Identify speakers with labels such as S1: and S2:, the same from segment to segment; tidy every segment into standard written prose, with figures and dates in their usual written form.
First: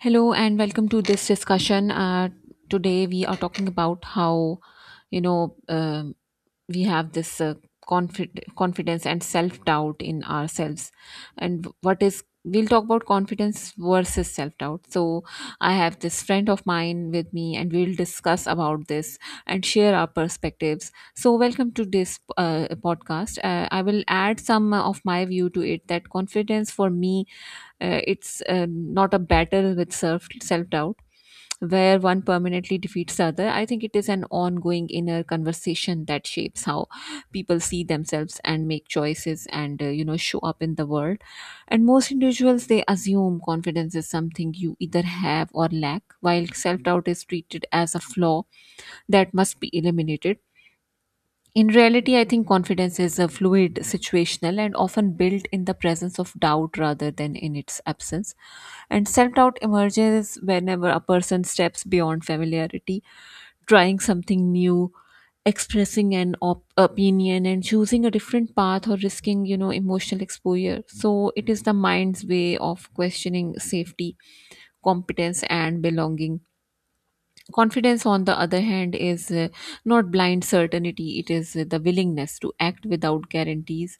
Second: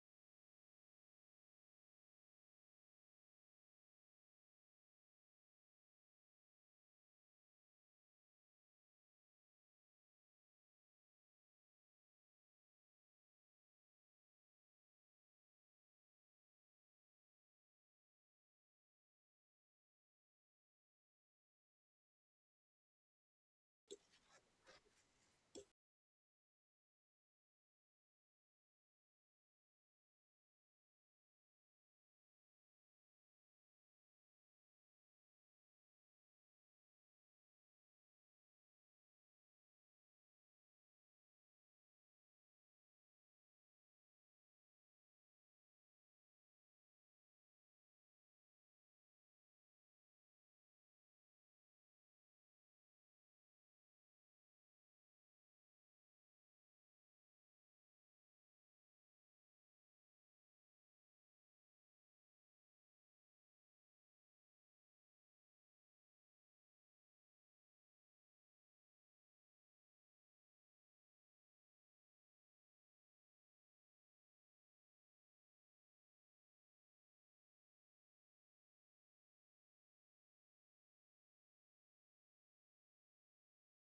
S1: Hello and welcome to this discussion. Today we are talking about how you know um we have this confidence and self doubt in ourselves, and what is, we'll talk about confidence versus self doubt. So I have this friend of mine with me and we'll discuss about this and share our perspectives. So welcome to this podcast. I will add some of my view to it that confidence for me, it's not a battle with self doubt where one permanently defeats the other. I think it is an ongoing inner conversation that shapes how people see themselves and make choices and, show up in the world. And most individuals, they assume confidence is something you either have or lack, while self doubt is treated as a flaw that must be eliminated. In reality, I think confidence is a fluid, situational, and often built in the presence of doubt rather than in its absence. And self doubt emerges whenever a person steps beyond familiarity, trying something new, expressing an opinion, and choosing a different path or risking, emotional exposure. So it is the mind's way of questioning safety, competence, and belonging. Confidence, on the other hand, is not blind certainty, it is the willingness to act without guarantees.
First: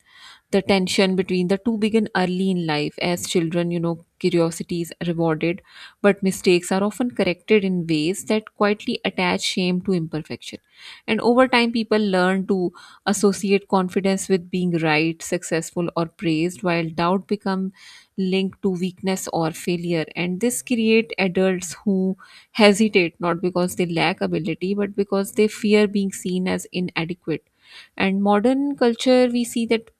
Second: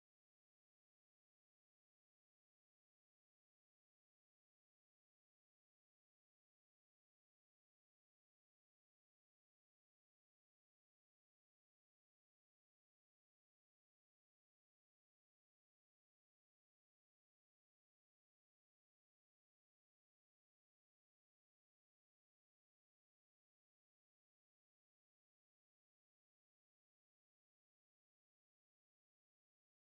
S1: The tension between the two begin early in life. As children, curiosity is rewarded, but mistakes are often corrected in ways that quietly attach shame to imperfection. And over time, people learn to associate confidence with being right, successful, or praised, while doubt become linked to weakness or failure. And this create adults who hesitate, not because they lack ability, but because they fear being seen as inadequate. And modern culture, we see that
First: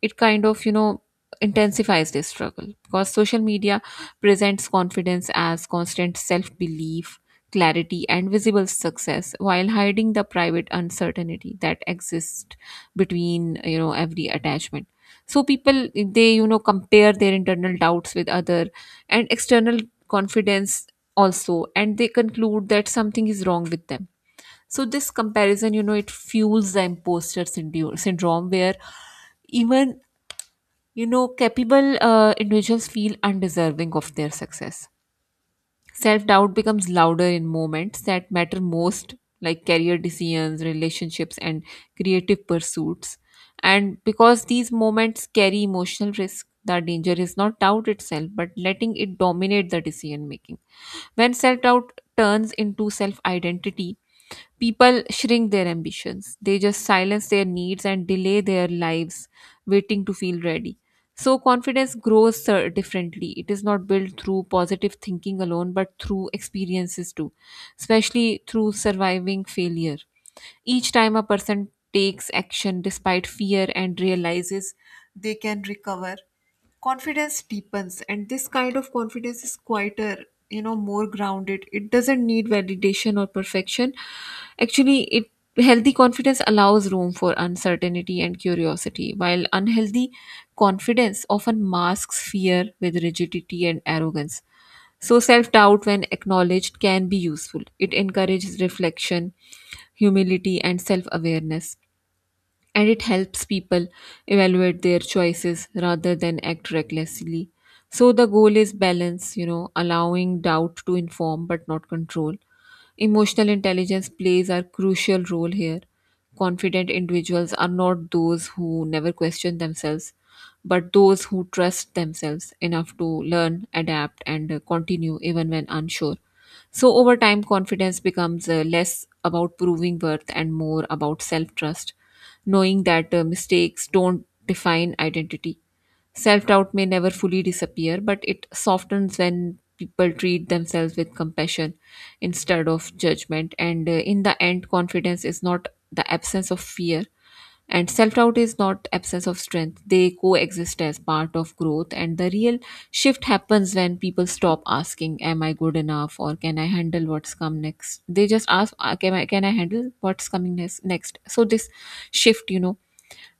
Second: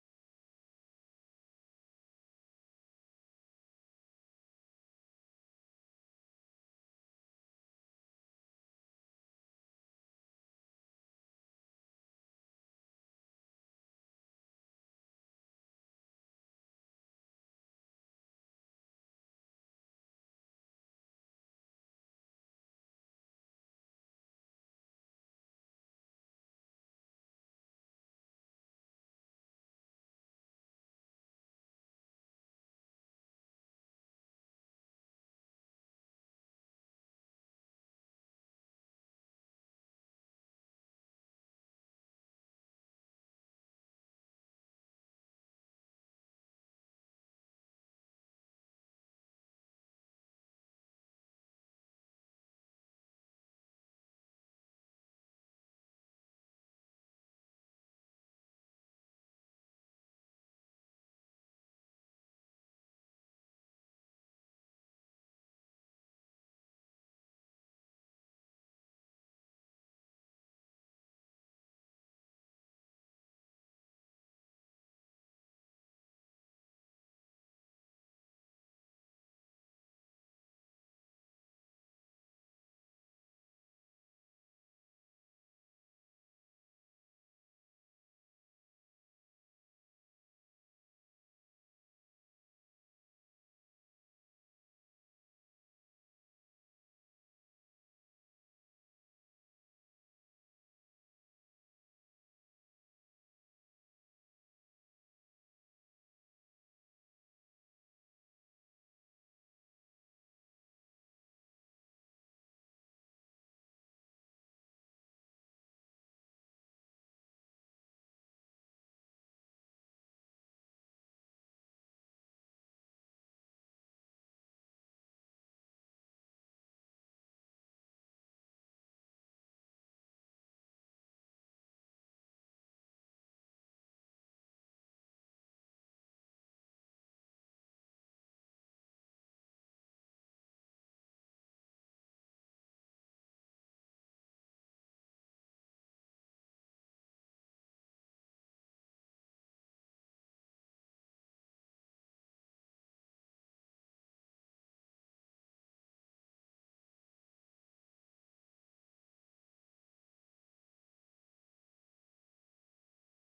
S1: it kind of, intensifies this struggle because social media presents confidence as constant self belief, clarity, and visible success, while hiding the private uncertainty that exists between, every attachment. So people, they, compare their internal doubts with other and external confidence also, and they conclude that something is wrong with them. So this comparison, it fuels the imposter syndrome, where even, capable individuals feel undeserving of their success. Self doubt becomes louder in moments that matter most, like career decisions, relationships, and creative pursuits. And because these moments carry emotional risk, the danger is not doubt itself, but letting it dominate the decision making. When self doubt turns into self identity, people shrink their ambitions, they just silence their needs and delay their lives, waiting to feel ready. So confidence grows sir, differently. It is not built through positive thinking alone, but through experiences too, especially through surviving failure. Each time a person takes action despite fear and realizes they can recover, confidence deepens. And this kind of confidence is quieter, more grounded. It doesn't need validation or perfection. Actually, it, healthy confidence allows room for uncertainty and curiosity, while unhealthy confidence often masks fear with rigidity and arrogance. So, self doubt, when acknowledged, can be useful. It encourages reflection, humility, and self awareness, and it helps people evaluate their choices rather than act recklessly. So the goal is balance, allowing doubt to inform but not control. Emotional intelligence plays a crucial role here. Confident individuals are not those who never question themselves, but those who trust themselves enough to learn, adapt, and continue even when unsure. So, over time, confidence becomes less about proving worth and more about self trust, knowing that mistakes don't define identity. Self doubt may never fully disappear, but it softens when people treat themselves with compassion instead of judgment. And in the end, confidence is not the absence of fear, and self doubt is not absence of strength. They coexist as part of growth. And the real shift happens when people stop asking, "Am I good enough?" or "Can I handle what's come next?" They just ask, "Ah, can I handle what's coming next? So, this shift,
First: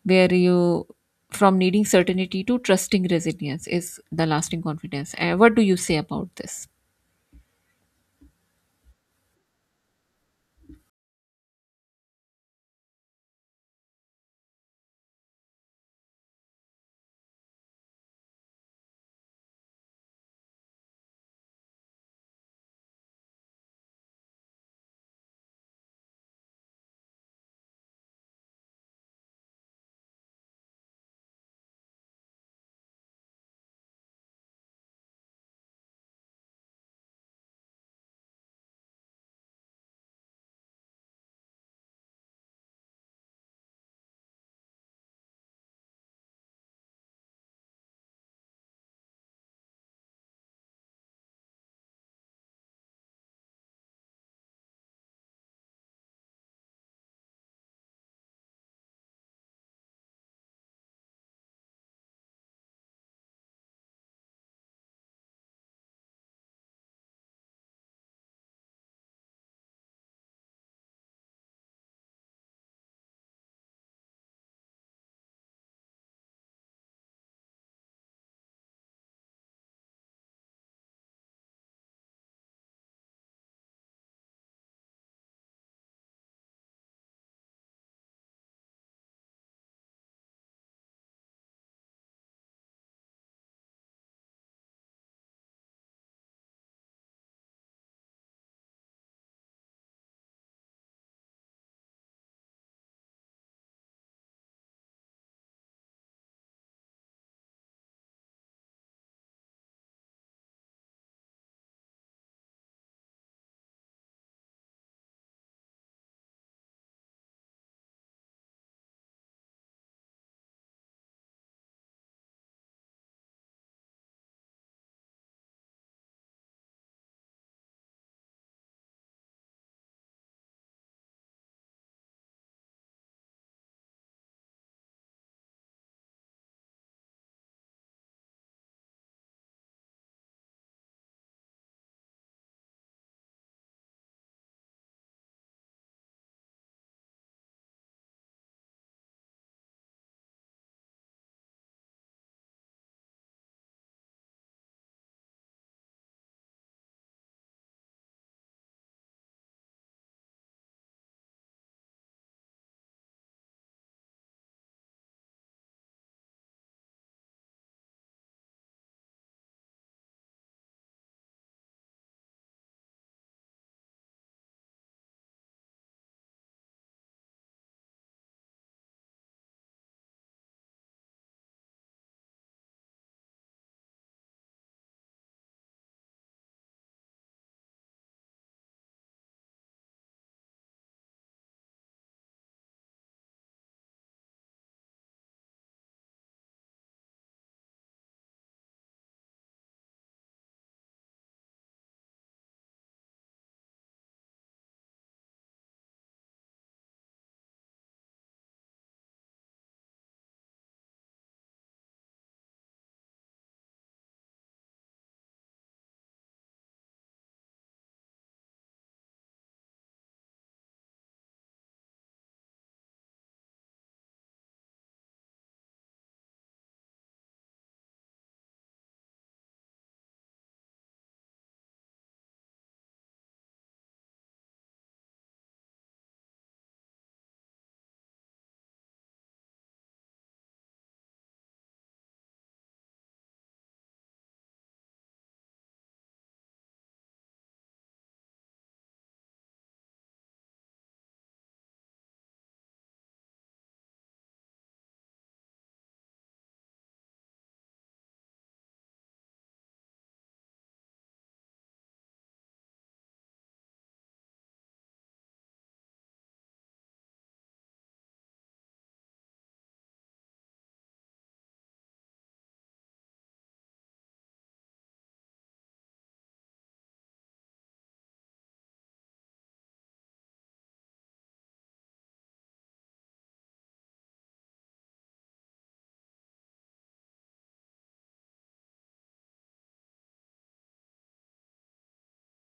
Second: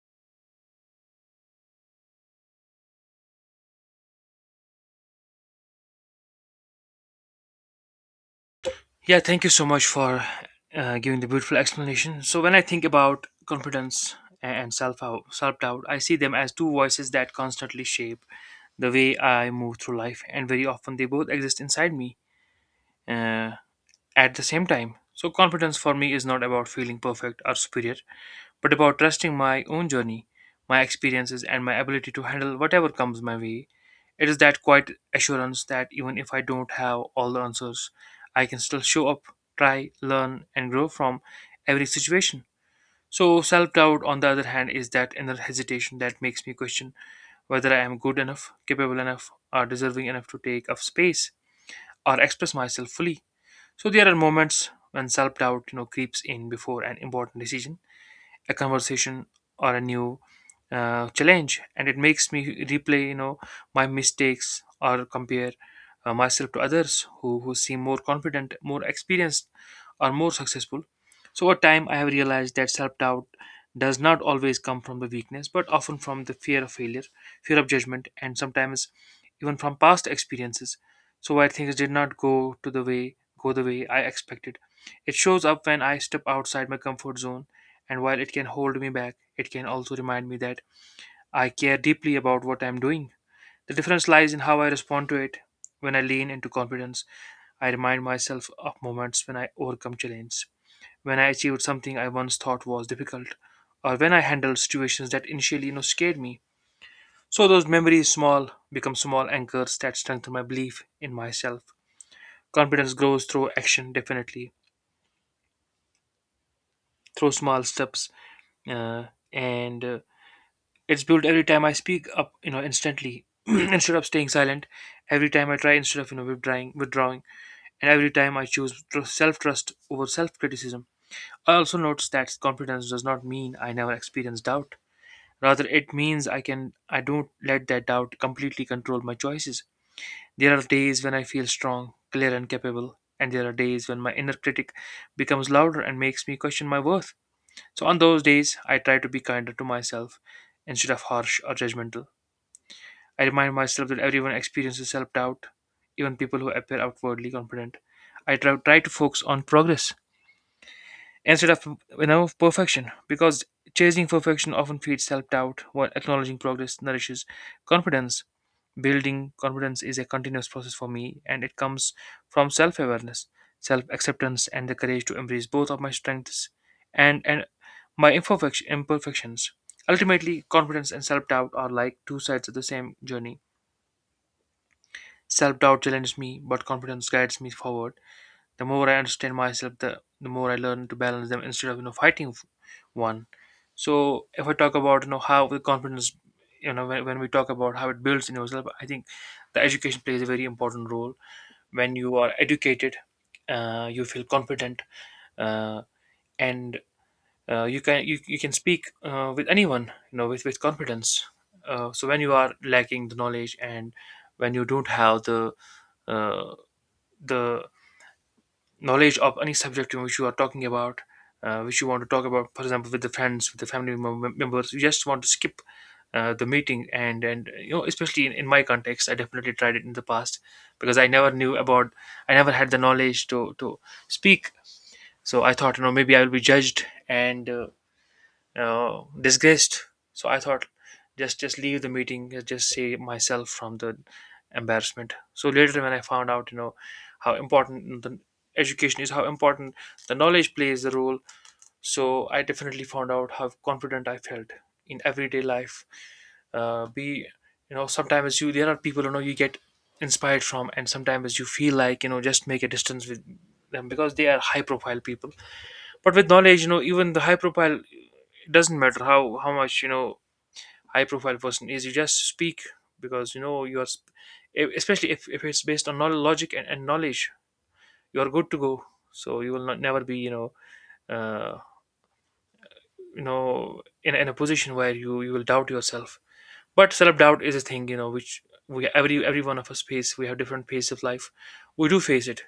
S1: where you, from needing certainty to trusting resilience, is the lasting confidence. What do you say about this?
S2: Yeah, thank you so much for giving the beautiful explanation. So, when I think about confidence and self doubt, I see them as two voices that constantly shape the way I move through life, and very often they both exist inside me uh, at the same time. So, confidence for me is not about feeling perfect or superior, but about trusting my own journey, my experiences, and my ability to handle whatever comes my way. It is that quiet assurance that even if I don't have all the answers, I can still show up, try, learn, and grow from every situation. So, self doubt, on the other hand, is that inner hesitation that makes me question whether I am good enough, capable enough, or deserving enough to take up space or express myself fully. So, there are moments when self doubt creeps in before an important decision, a conversation, or a new challenge, and it makes me replay my mistakes or compare myself to others who seem more confident, more experienced, or more successful. So over time I have realized that self-doubt does not always come from the weakness, but often from the fear of failure, fear of judgment, and sometimes even from past experiences, so where things did not go the way I expected. It shows up when I step outside my comfort zone, and while it can hold me back, it can also remind me that I care deeply about what I'm doing. The difference lies in how I respond to it. When I lean into confidence, I remind myself of moments when I overcome challenges, when I achieved something I once thought was difficult, or when I handled situations that initially, scared me. So those memories small become small anchors that strengthen my belief in myself. Confidence grows through action, definitely, through small steps, uh, and it's built every time I speak up, instantly instead of staying silent. Every time I try instead of withdrawing, and every time I choose self trust over self criticism. I also notice that confidence does not mean I never experience doubt. Rather, it means I don't let that doubt completely control my choices. There are days when I feel strong, clear, and capable, and there are days when my inner critic becomes louder and makes me question my worth. So on those days, I try to be kinder to myself instead of harsh or judgmental. I remind myself that everyone experiences self doubt, even people who appear outwardly confident. I try to focus on progress instead of perfection, because chasing perfection often feeds self doubt while acknowledging progress nourishes confidence. Building confidence is a continuous process for me, and it comes from self awareness, self acceptance, and the courage to embrace both of my strengths and my imperfections. Ultimately, confidence and self doubt are like two sides of the same journey. Self doubt challenges me, but confidence guides me forward. The more I understand myself, the more I learn to balance them instead of fighting one. So if I talk about how the confidence, you know, when we talk about how it builds in yourself, I think the education plays a very important role. When you are educated, you feel confident, uh, and you can you can speak with anyone, you know, with confidence. So when you are lacking the knowledge, and when you don't have the uh, the knowledge of any subject in which you are talking about, which you want to talk about, for example, with the friends, with the family members, you just want to skip the meeting. And you know, especially in my context, I definitely tried it in the past because I never knew about, I never had the knowledge to speak. So I thought, you know, maybe I will be judged and disgraced. So I thought, just leave the meeting, just save myself from the embarrassment. So later, when I found out, you know, how important the education is, how important the knowledge plays the role. So I definitely found out how confident I felt in everyday life. Be you know, sometimes you there are people, you know, you get inspired from, and sometimes you feel like, you know, just make a distance with them because they are high profile people. But with knowledge, you know, even the high profile, it doesn't matter how much, you know, high profile person is, you just speak because you know especially if it's based on knowledge, logic, and knowledge, you're good to go. So you will not never be, you know, uh, you know, in a position where you will doubt yourself. But self doubt is a thing, you know, which we every one of us face. We have different phases of life, we do face it.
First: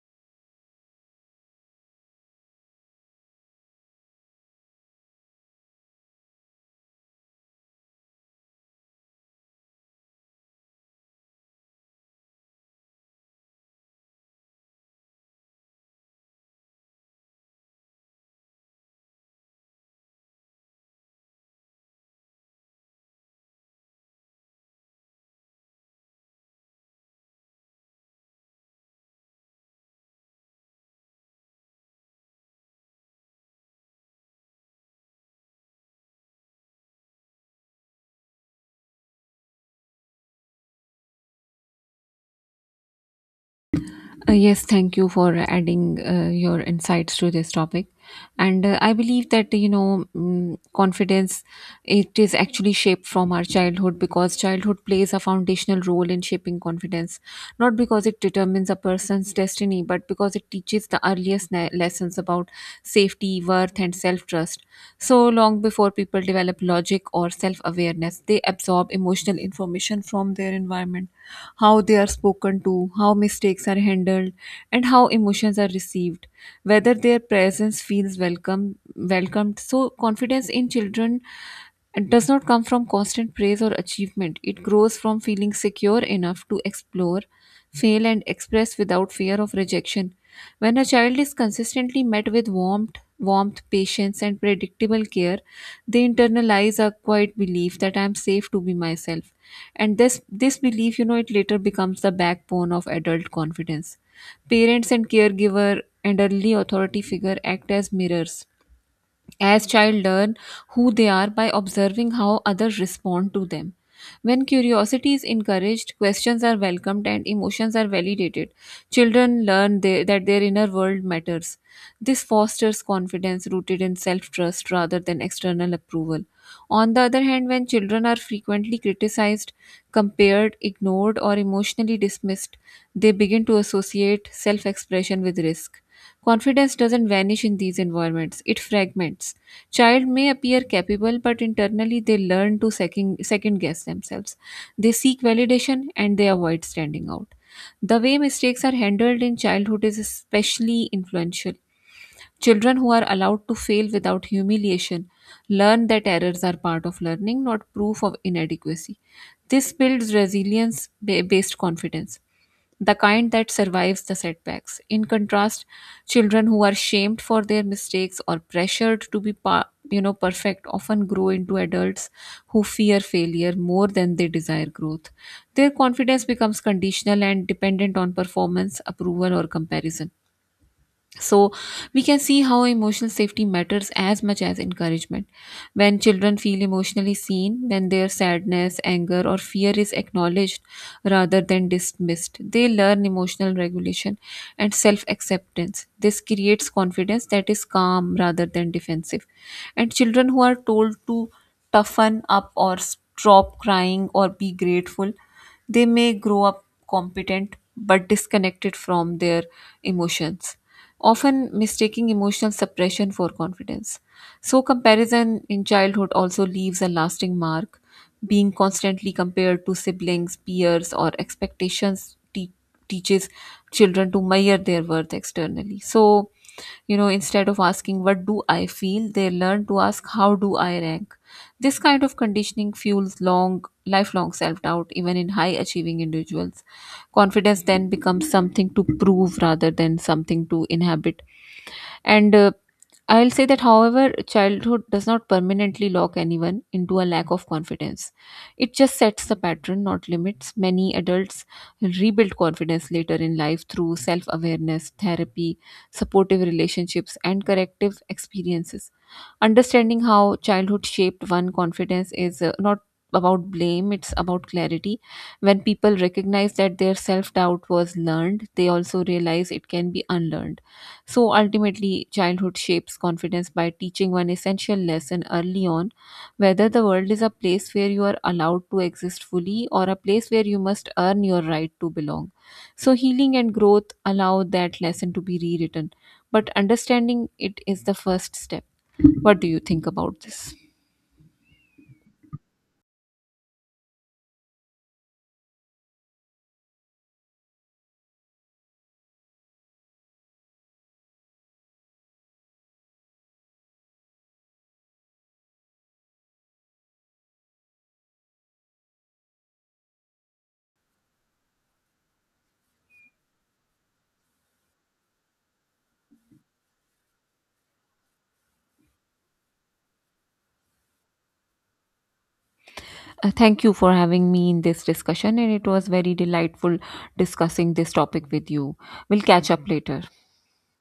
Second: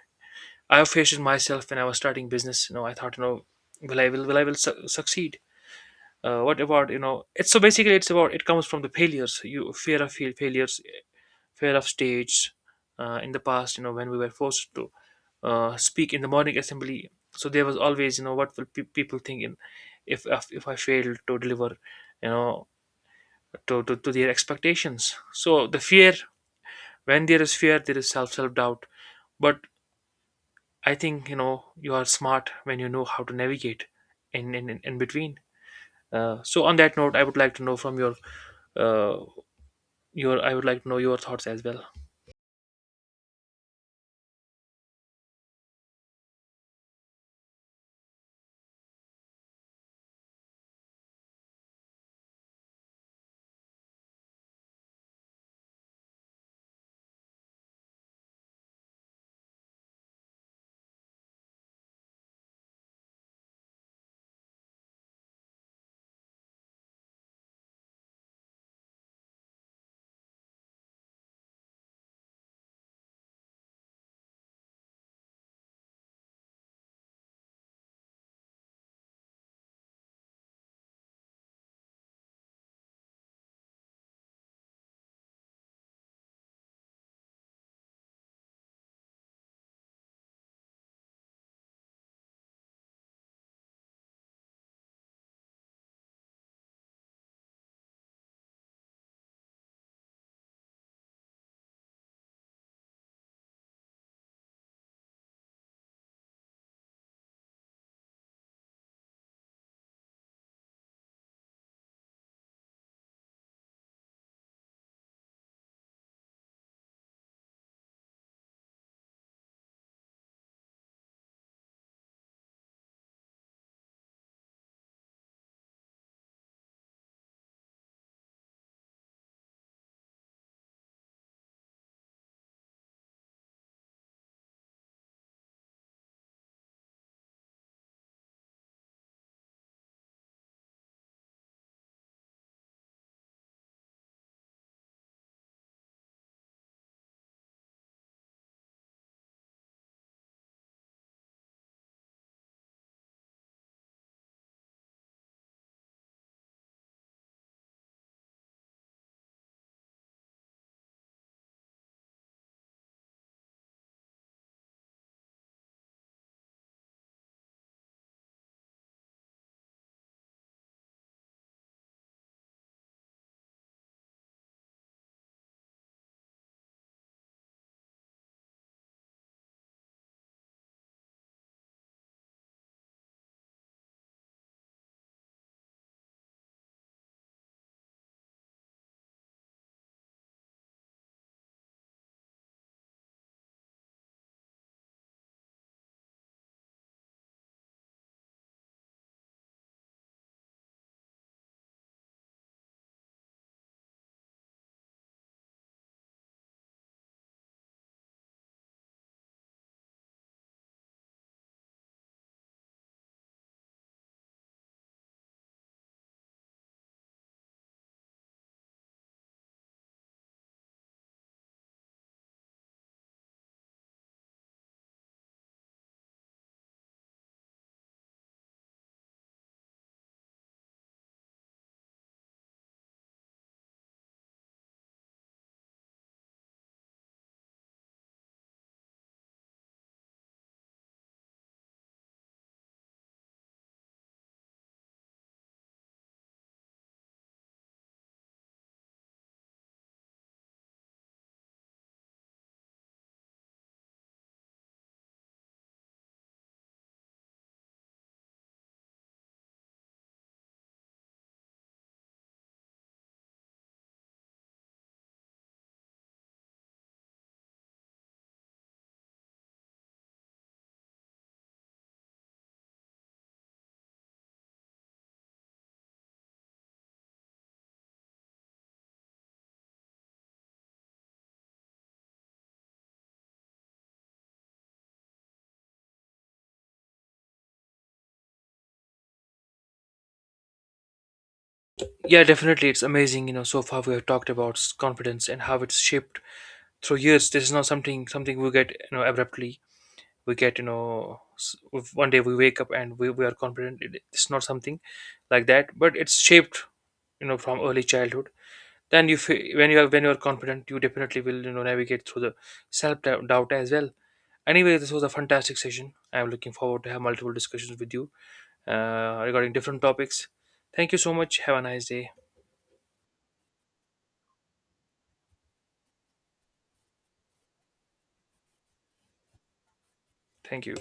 S2: I have faced it myself when I was starting business. You know, I thought, you know, will succeed, what about, you know, it's so basically it's about, it comes from the failures, you fear of failures, fear of stage, in the past, you know, when we were forced to speak in the morning assembly. So there was always, you know, what will people think in, if I fail to deliver, you know, to their expectations. So the fear, when there is fear, there is self doubt. But I think, you know, you are smart when you know how to navigate in between. So on that note, I would like to know from your uh, I would like to know your thoughts as well.
S1: Yes, thank you for adding your insights to this topic. And I believe that, mm, confidence, it is actually shaped from our childhood, because childhood plays a foundational role in shaping confidence, not because it determines a person's destiny, but because it teaches the earliest lessons about safety, worth, and self-trust. So long before people develop logic or self awareness, they absorb emotional information from their environment, how they are spoken to, how mistakes are handled, and how emotions are received, whether their presence feels welcomed. So, confidence in children does not come from constant praise or achievement. It grows from feeling secure enough to explore, fail, and express without fear of rejection. When a child is consistently met with warmth, patience, and predictable care, they internalize a quiet belief that I am safe to be myself. And this belief, it later becomes the backbone of adult confidence. Parents and caregiver and early authority figure act as mirrors, as child learn who they are by observing how others respond to them. When curiosity is encouraged, questions are welcomed, and emotions are validated, children learn that their inner world matters. This fosters confidence rooted in self-trust rather than external approval. On the other hand, when children are frequently criticized, compared, ignored, or emotionally dismissed, they begin to associate self-expression with risk. Confidence doesn't vanish in these environments, it fragments. Child may appear capable, but internally they learn to second guess themselves. They seek validation and they avoid standing out. The way mistakes are handled in childhood is especially influential. Children who are allowed to fail without humiliation learn that errors are part of learning, not proof of inadequacy. This builds resilience based confidence, the kind that survives the setbacks. In contrast, children who are shamed for their mistakes or pressured to be perfect, often grow into adults who fear failure more than they desire growth. Their confidence becomes conditional and dependent on performance, approval, or comparison. So, we can see how emotional safety matters as much as encouragement. When children feel emotionally seen, when their sadness, anger, or fear is acknowledged rather than dismissed, they learn emotional regulation and self acceptance. This creates confidence that is calm rather than defensive. And children who are told to toughen up or stop crying or be grateful, they may grow up competent but disconnected from their emotions, often mistaking emotional suppression for confidence. So, comparison in childhood also leaves a lasting mark. Being constantly compared to siblings, peers, or expectations teaches children to measure their worth externally. So, instead of asking, "What do I feel?" they learn to ask, "How do I rank?" This kind of conditioning fuels long, lifelong self doubt, even in high achieving individuals. Confidence then becomes something to prove rather than something to inhabit. And I'll say that, however, childhood does not permanently lock anyone into a lack of confidence. It just sets the pattern, not limits. Many adults rebuild confidence later in life through self awareness, therapy, supportive relationships, and corrective experiences. Understanding how childhood shaped one confidence is not about blame, it's about clarity. When people recognize that their self doubt was learned, they also realize it can be unlearned. So ultimately, childhood shapes confidence by teaching one essential lesson early on, whether the world is a place where you are allowed to exist fully or a place where you must earn your right to belong. So, healing and growth allow that lesson to be rewritten, but understanding it is the first step. What do you think about this?
S2: Yeah, definitely, it's amazing, you know. So far we have talked about confidence and how it's shaped through years. This is not something we get, you know, abruptly. We get, you know, if one day we wake up and we are confident. It's not something like that, but it's shaped, you know, from early childhood. Then when you are, when you are confident, you definitely will, you know, navigate through the self doubt as well. Anyway, this was a fantastic session. I'm looking forward to have multiple discussions with you, regarding different topics. Thank you so much. Have a nice day.
S1: Thank you for having me in this discussion, and it was very delightful discussing this topic with you. We'll catch up later.
S2: Thank you.